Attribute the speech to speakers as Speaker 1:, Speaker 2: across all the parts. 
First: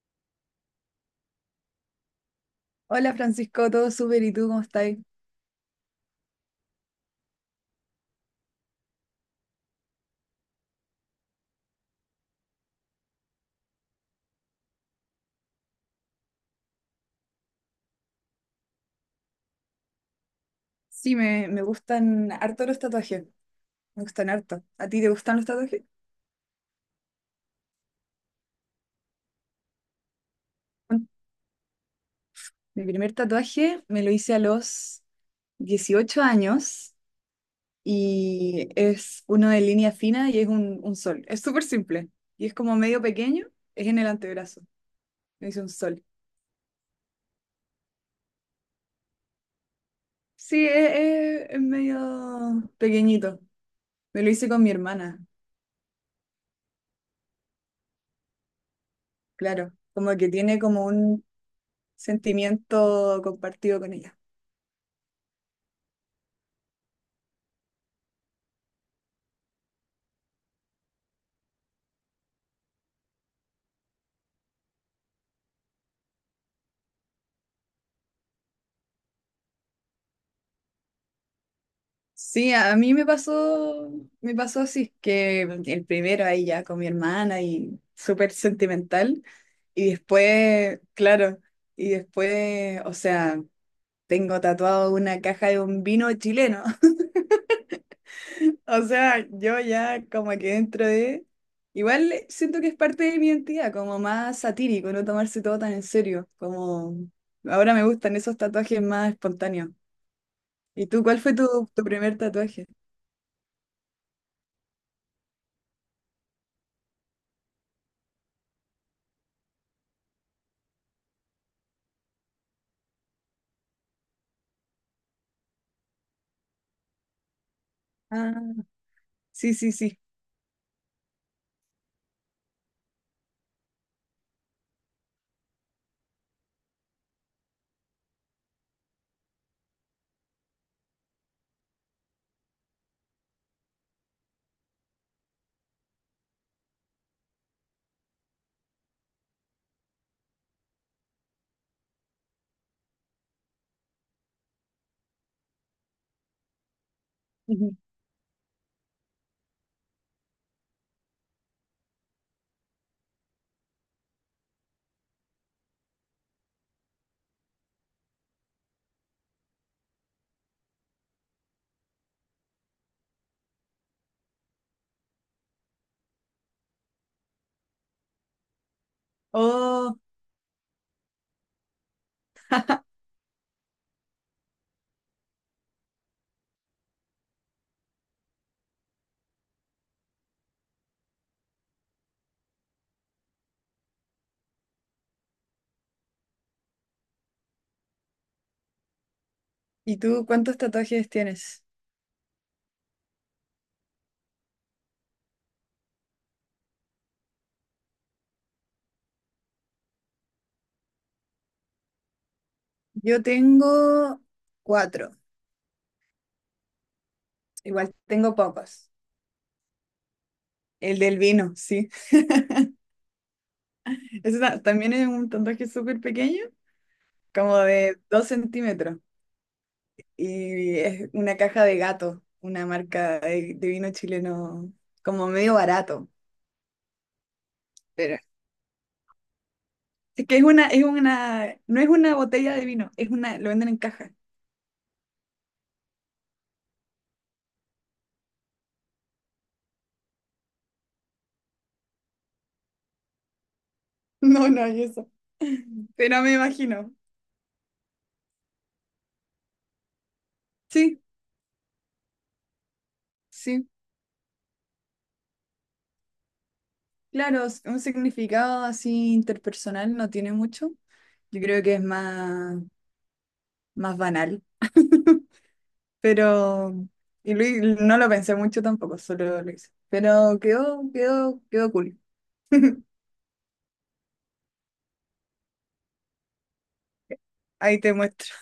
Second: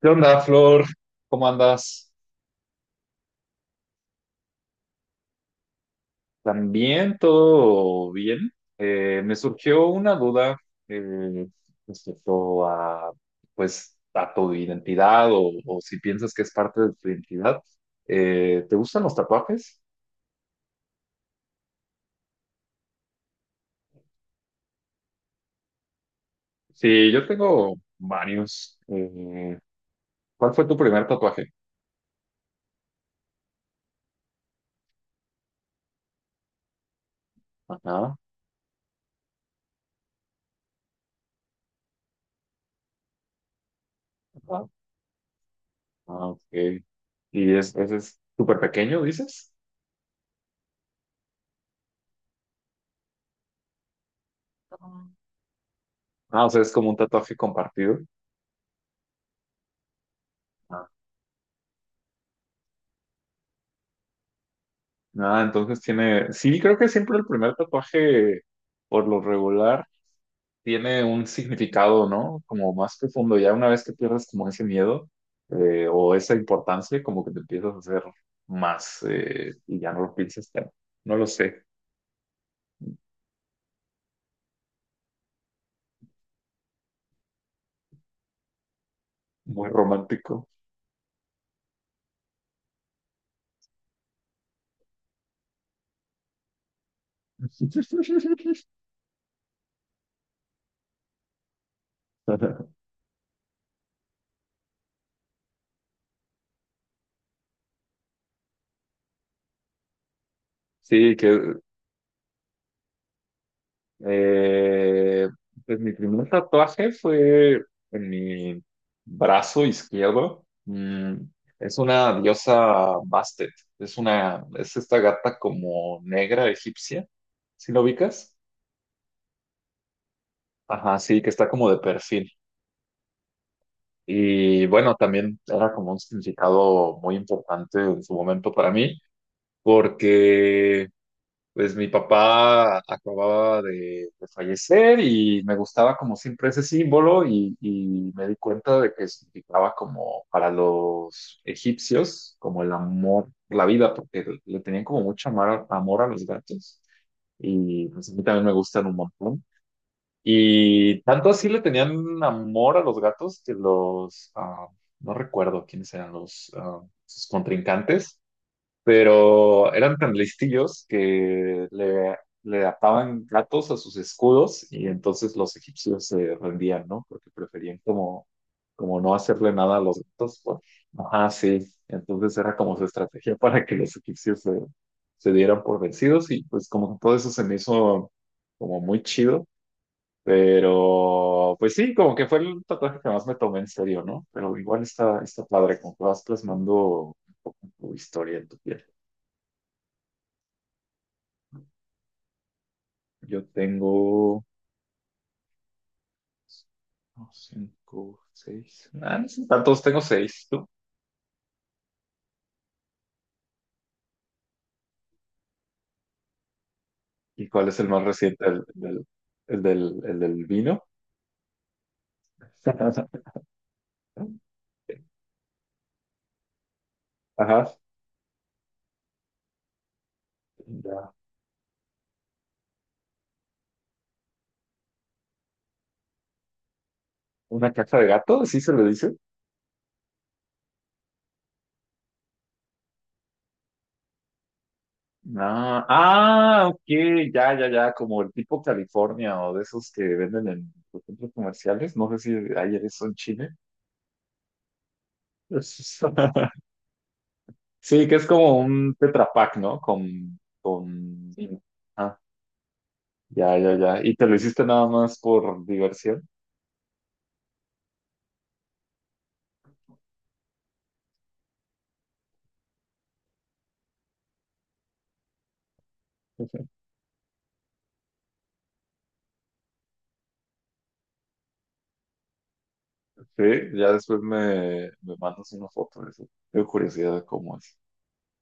Speaker 1: ¿Qué onda, Flor? ¿Cómo andas?
Speaker 2: Hola Francisco, todo súper, ¿y tú cómo estás?
Speaker 1: ¿También todo bien? Me surgió una duda eh, respecto a, pues, a tu identidad o si piensas que es parte de tu identidad. ¿Te gustan los tatuajes?
Speaker 2: Sí, me gustan harto los tatuajes, me gustan harto. ¿A ti te gustan los tatuajes?
Speaker 1: Sí, yo tengo varios. ¿Cuál fue tu
Speaker 2: Bueno,
Speaker 1: primer tatuaje?
Speaker 2: mi primer tatuaje me lo hice a los 18 años,
Speaker 1: Ajá,
Speaker 2: y es uno de línea fina y es un sol. Es súper simple y es como medio pequeño, es en el antebrazo,
Speaker 1: ajá.
Speaker 2: me hice un sol.
Speaker 1: Ah, ok. ¿Y ese es súper pequeño, dices?
Speaker 2: Sí, es, es medio pequeñito, me lo hice con mi hermana,
Speaker 1: Ah, o sea, es como un tatuaje compartido.
Speaker 2: claro, como que tiene como un sentimiento compartido con ella.
Speaker 1: Ah, entonces tiene, sí, creo que siempre el primer tatuaje, por lo regular, tiene un significado, ¿no? Como más profundo. Ya una vez que pierdes como ese miedo o esa importancia, como que te empiezas a hacer más y ya no lo piensas tanto. No lo sé,
Speaker 2: Sí, a mí me pasó así, que el primero ahí ya con mi hermana y súper sentimental.
Speaker 1: muy
Speaker 2: Y
Speaker 1: romántico.
Speaker 2: después, claro, y después, o sea, tengo tatuado una caja de un vino chileno. O sea, yo ya como que dentro de... Igual siento que es parte de mi identidad, como más satírico, no tomarse todo tan en serio, como ahora me gustan esos tatuajes más espontáneos. ¿Y tú
Speaker 1: Sí,
Speaker 2: cuál fue
Speaker 1: que
Speaker 2: tu primer tatuaje?
Speaker 1: Eh, pues mi primer tatuaje fue en mi brazo izquierdo. Es una diosa Bastet. Es esta gata como negra egipcia. ¿Sí lo
Speaker 2: Ah,
Speaker 1: ubicas?
Speaker 2: sí, sí, sí.
Speaker 1: Ajá, sí, que está como de perfil. Y bueno, también era como un significado muy importante en su momento para mí, porque pues mi papá acababa de fallecer y me gustaba como siempre ese símbolo y me di cuenta de que significaba como para los egipcios, como el amor, la vida, porque le tenían como mucho amor, amor a los gatos y pues a mí también me gustan un montón. Y tanto así le tenían amor a los gatos que no recuerdo quiénes eran sus contrincantes, pero eran tan listillos que le ataban gatos a sus escudos y entonces los egipcios se rendían, ¿no? Porque preferían como no hacerle nada a
Speaker 2: Oh,
Speaker 1: los gatos, pues. Ajá, sí. Entonces era como su estrategia para que los egipcios se dieran por vencidos y pues como que todo eso se me hizo como muy chido. Pero, pues sí, como que fue el tatuaje que más me tomé en serio, ¿no? Pero igual está padre, como que vas plasmando un poco tu historia en tu piel.
Speaker 2: ¿y tú cuántos tatuajes tienes?
Speaker 1: Yo tengo no, cinco, seis. Ah, no son tantos, tengo seis. ¿Tú?
Speaker 2: Yo tengo cuatro.
Speaker 1: ¿Y cuál es el
Speaker 2: Igual
Speaker 1: más
Speaker 2: tengo
Speaker 1: reciente? ¿El,
Speaker 2: pocos.
Speaker 1: el- del, el del, el del vino?
Speaker 2: El del vino, sí. También es un tatuaje súper pequeño, como
Speaker 1: Ajá.
Speaker 2: de 2 centímetros. Y es
Speaker 1: Ya.
Speaker 2: una caja de gato, una marca de vino chileno, como medio barato.
Speaker 1: ¿Una caja de
Speaker 2: Pero
Speaker 1: gato? ¿Sí se le dice?
Speaker 2: es que es una, no es una botella de vino, es una, lo venden en caja.
Speaker 1: Ah, ah, ok, ya, ya, ya, como el tipo California o de esos que venden en los centros comerciales, no sé si hay eso en Chile.
Speaker 2: No, no hay eso. Pero me imagino.
Speaker 1: Sí, que es como un Tetra Pak, ¿no?
Speaker 2: Sí,
Speaker 1: Sí. Ya,
Speaker 2: sí,
Speaker 1: ya, ya. ¿Y te lo hiciste nada más por diversión?
Speaker 2: claro, un significado así interpersonal no tiene mucho. Yo creo que es más banal. Pero, y no lo pensé mucho tampoco, solo lo hice. Pero quedó, quedó, quedó cool.
Speaker 1: Sí, ya después me mandas una foto de eso. Tengo curiosidad de cómo es.
Speaker 2: Ahí te muestro.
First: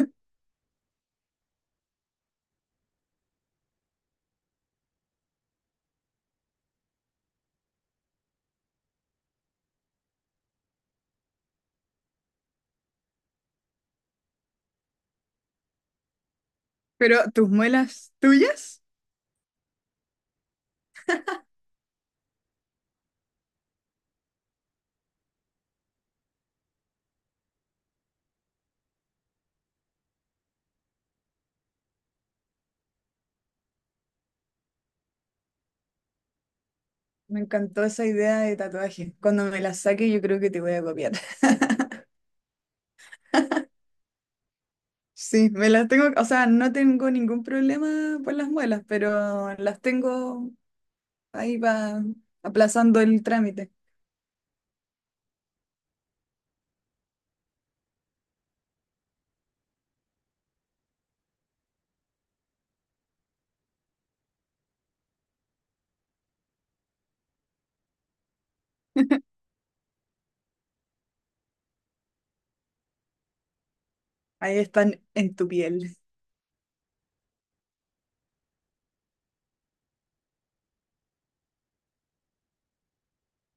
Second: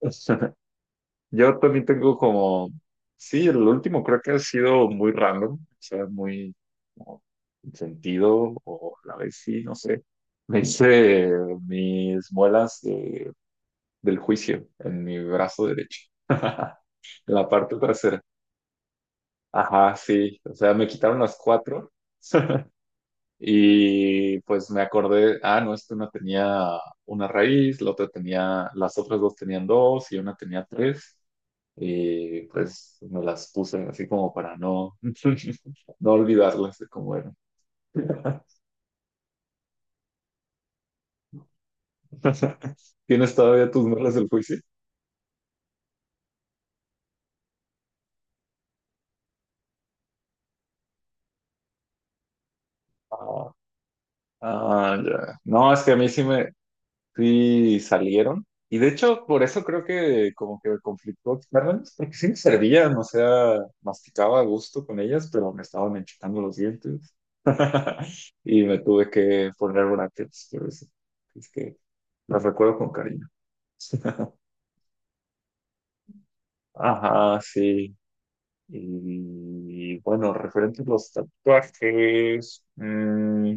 Speaker 1: Yo también tengo como, sí, el último creo que ha sido muy random, o sea, muy como, sin sentido, o a la vez sí, no sé. Me hice mis muelas del juicio en mi brazo derecho, en
Speaker 2: Pero tus
Speaker 1: la parte
Speaker 2: muelas
Speaker 1: trasera.
Speaker 2: tuyas,
Speaker 1: Ajá, sí, o sea, me quitaron las cuatro. Y pues me acordé, no, es una tenía una raíz, la otra tenía, las otras dos tenían dos y una tenía tres. Y pues me las puse así como para no, no olvidarlas de cómo eran.
Speaker 2: me encantó esa idea de tatuaje. Cuando me las saque, yo creo que te voy a copiar.
Speaker 1: ¿Tienes todavía tus muelas del juicio?
Speaker 2: Sí, me las tengo, o sea, no tengo ningún problema por las muelas, pero las tengo ahí va aplazando el
Speaker 1: Ah,
Speaker 2: trámite.
Speaker 1: ah, ya. No, es que a mí sí me, sí salieron. Y de hecho, por eso creo que como que me conflictó externamente, porque sí me servían, o sea, masticaba a gusto con ellas, pero me estaban enchocando los dientes. Y me tuve que poner brackets, pero eso. Es que las recuerdo con cariño.
Speaker 2: Ahí están en tu piel.
Speaker 1: Ajá, sí. Y bueno, referente a los tatuajes,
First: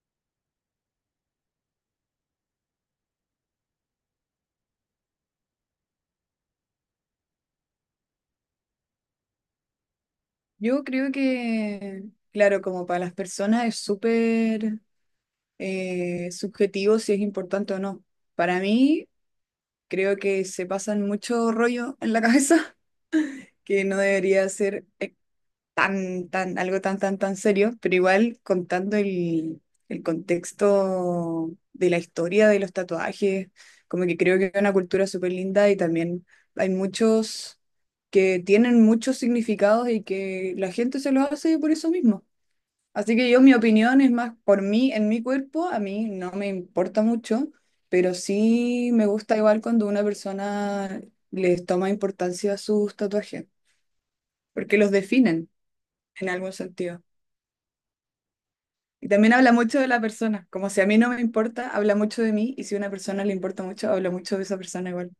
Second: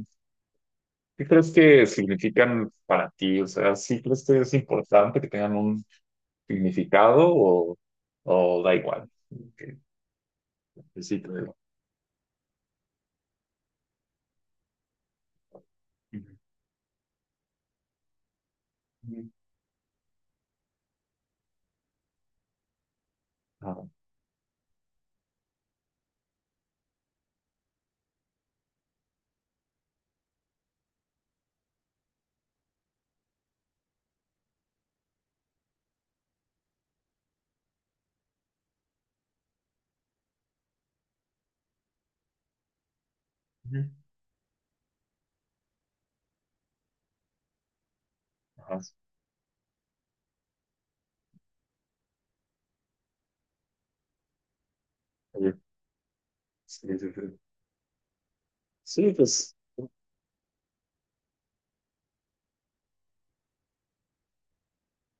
Speaker 1: ¿qué crees que significan para ti? O sea, ¿sí crees que es importante que tengan un significado o da igual? Que
Speaker 2: Yo creo
Speaker 1: necesito de-
Speaker 2: que, claro, como para las personas es súper subjetivo si es importante o no. Para mí, creo que se pasan mucho rollo en la cabeza, que
Speaker 1: Ajá.
Speaker 2: no debería ser tan, tan, algo tan, tan, tan serio, pero igual contando el contexto de la historia de los tatuajes, como que creo que es una cultura súper linda y también hay muchos que tienen muchos significados y que la gente se los hace por eso mismo. Así que yo, mi opinión es más por mí, en mi cuerpo, a mí no me importa mucho, pero
Speaker 1: Ajá.
Speaker 2: sí
Speaker 1: Sí,
Speaker 2: me gusta igual cuando una persona les toma importancia a sus tatuajes, porque los definen
Speaker 1: oye,
Speaker 2: en algún
Speaker 1: sí,
Speaker 2: sentido.
Speaker 1: sí, sí.
Speaker 2: Y
Speaker 1: Sí,
Speaker 2: también habla
Speaker 1: pues
Speaker 2: mucho de la persona, como si a mí no me importa, habla mucho de mí, y si a una persona le importa mucho, habla mucho de esa persona igual.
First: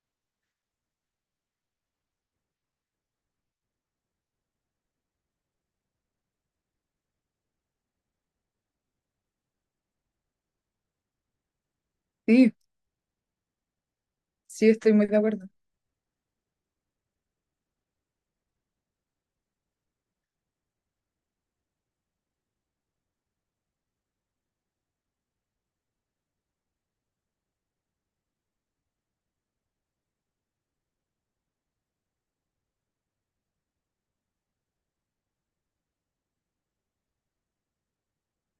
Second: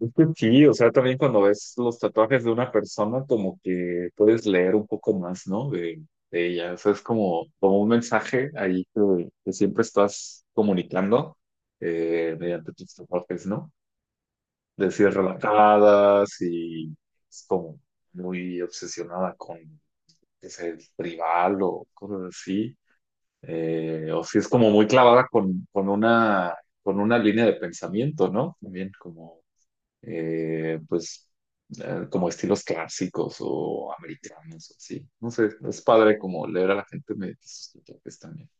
Speaker 1: es que sí, o sea, también cuando ves los tatuajes de una persona, como que puedes leer un poco más, ¿no? De ella. O sea, es como, como un mensaje ahí que siempre estás comunicando
Speaker 2: Sí,
Speaker 1: mediante tus tatuajes, ¿no?
Speaker 2: sí,
Speaker 1: De
Speaker 2: estoy
Speaker 1: si
Speaker 2: muy
Speaker 1: es
Speaker 2: de acuerdo.
Speaker 1: relajada, si es como muy obsesionada con que sea el rival o cosas así, o si es como muy clavada con una línea de pensamiento, ¿no? También como, pues, como estilos clásicos o americanos, o así. No sé, es padre como leer a la gente mediante sus propios también.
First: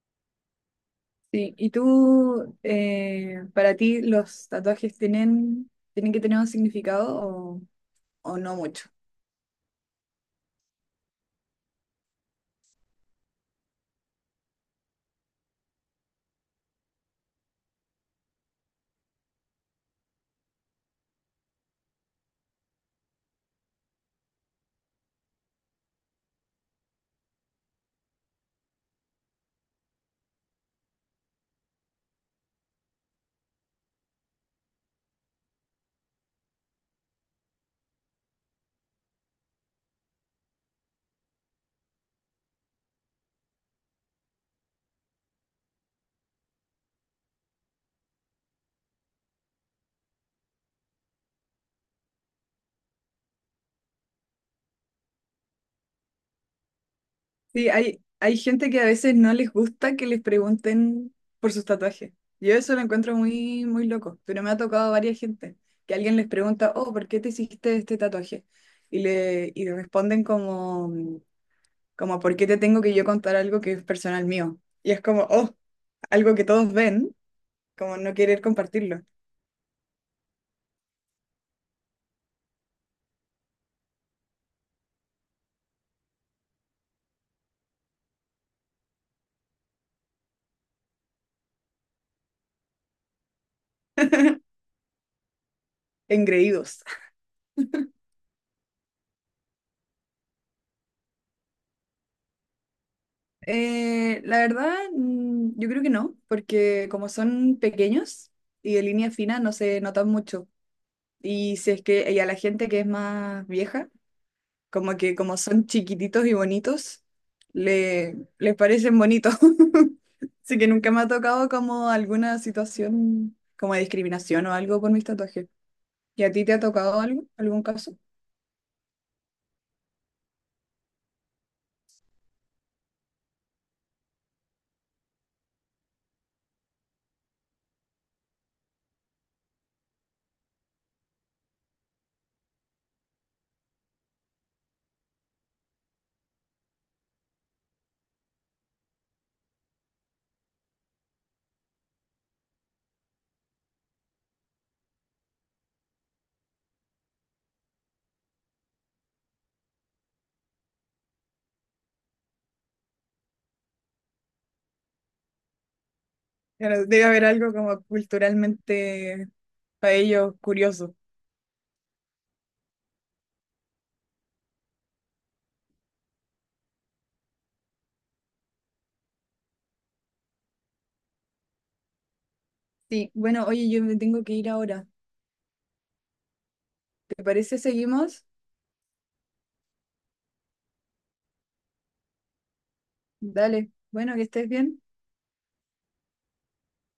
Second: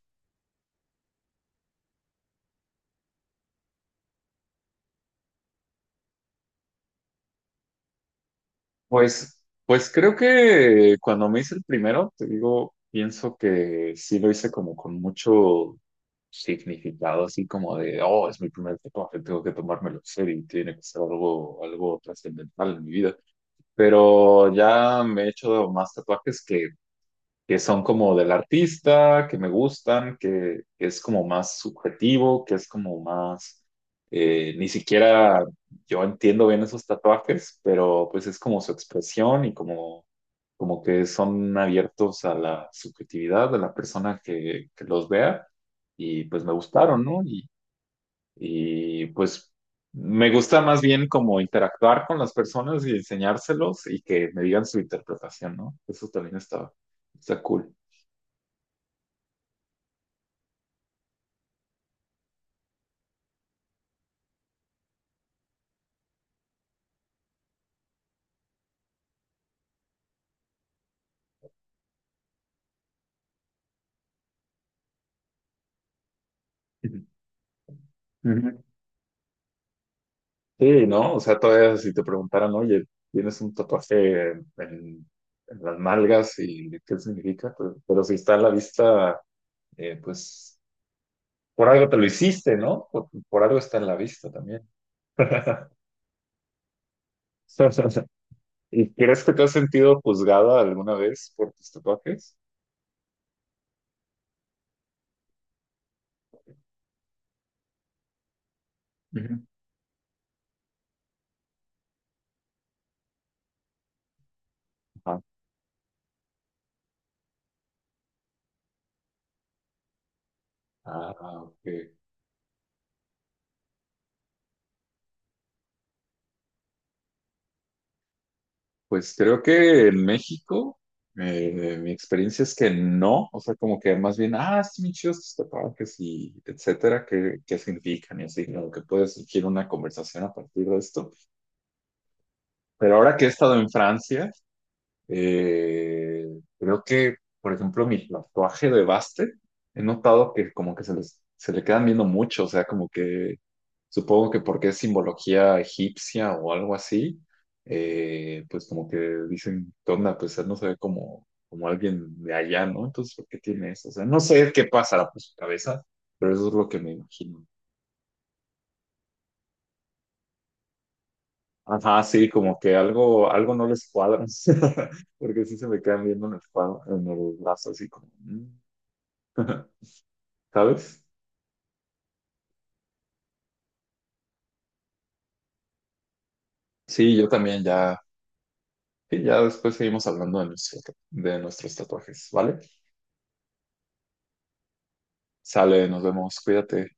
Speaker 2: Sí, ¿y tú, para ti, los tatuajes tienen que tener un significado o no mucho?
Speaker 1: Pues, pues creo que cuando me hice el primero, te digo, pienso que sí lo hice como con mucho significado, así como de, oh, es mi primer tatuaje, tengo que tomármelo en serio y tiene que ser algo, algo trascendental en mi vida. Pero ya me he hecho más tatuajes que son como del artista, que me gustan, que es como más subjetivo, que es como más, ni siquiera yo entiendo bien esos tatuajes, pero pues es como su expresión y como que son abiertos a la subjetividad de la persona que los vea y pues me gustaron, ¿no? Y pues me gusta más bien como interactuar con las personas y enseñárselos y que me digan su interpretación, ¿no? Eso también está
Speaker 2: Sí,
Speaker 1: cool.
Speaker 2: hay gente que a veces no les gusta que les pregunten por sus tatuajes. Yo eso lo encuentro muy, muy loco, pero me ha tocado a varias gente, que alguien les pregunta, oh, ¿por qué te hiciste este tatuaje? Y responden como... Como, ¿por qué te tengo que yo contar algo que es personal mío? Y es como, oh, algo que todos
Speaker 1: Ujú.
Speaker 2: ven, como no querer compartirlo.
Speaker 1: Sí, ¿no? O sea, todavía si te preguntaran, oye, tienes un tatuaje en las nalgas y qué significa, pues, pero si está a la vista, pues por algo te lo hiciste, ¿no? Por algo está en la vista también.
Speaker 2: Engreídos.
Speaker 1: ¿Y crees que te has sentido juzgada alguna vez por tus tatuajes?
Speaker 2: La verdad, yo creo que no, porque como son pequeños y de línea fina,
Speaker 1: Ujú.
Speaker 2: no se notan mucho. Y si es que, y a la gente que es más vieja, como que
Speaker 1: Ajá.
Speaker 2: como son chiquititos y bonitos, les parecen bonitos. Así que nunca me ha
Speaker 1: Ah,
Speaker 2: tocado
Speaker 1: ok.
Speaker 2: como alguna situación como de discriminación o algo por mis tatuajes. ¿Y a ti te ha tocado algo, algún caso?
Speaker 1: Pues creo que en México, mi experiencia es que no, o sea, como que más bien, ah, sí, bien chidos tus tatuajes y etcétera, qué significan y así, como que puede surgir una conversación a partir de esto. Pero ahora que he estado en Francia, eh, creo que, por ejemplo, mi tatuaje de Baste, he notado que como que se le quedan viendo mucho, o sea, como que supongo que porque es simbología egipcia o algo así, pues como que dicen, ¿qué onda? Pues él no se ve como, como alguien de allá, ¿no? Entonces, ¿por qué tiene eso? O sea, no sé qué pasará por su cabeza, pero eso es lo que
Speaker 2: Claro,
Speaker 1: me
Speaker 2: debe haber
Speaker 1: imagino.
Speaker 2: algo como culturalmente para ellos curioso.
Speaker 1: Ajá, sí, como que algo, algo no les cuadra, porque sí se me quedan viendo en el brazo, así como, ¿sabes?
Speaker 2: Sí, bueno, oye, yo me tengo que ir ahora.
Speaker 1: Sí,
Speaker 2: ¿Te
Speaker 1: yo
Speaker 2: parece
Speaker 1: también ya,
Speaker 2: seguimos?
Speaker 1: y ya después seguimos hablando de nuestros tatuajes, ¿vale?
Speaker 2: Dale, bueno, que estés bien.
Speaker 1: Sale, nos vemos, cuídate.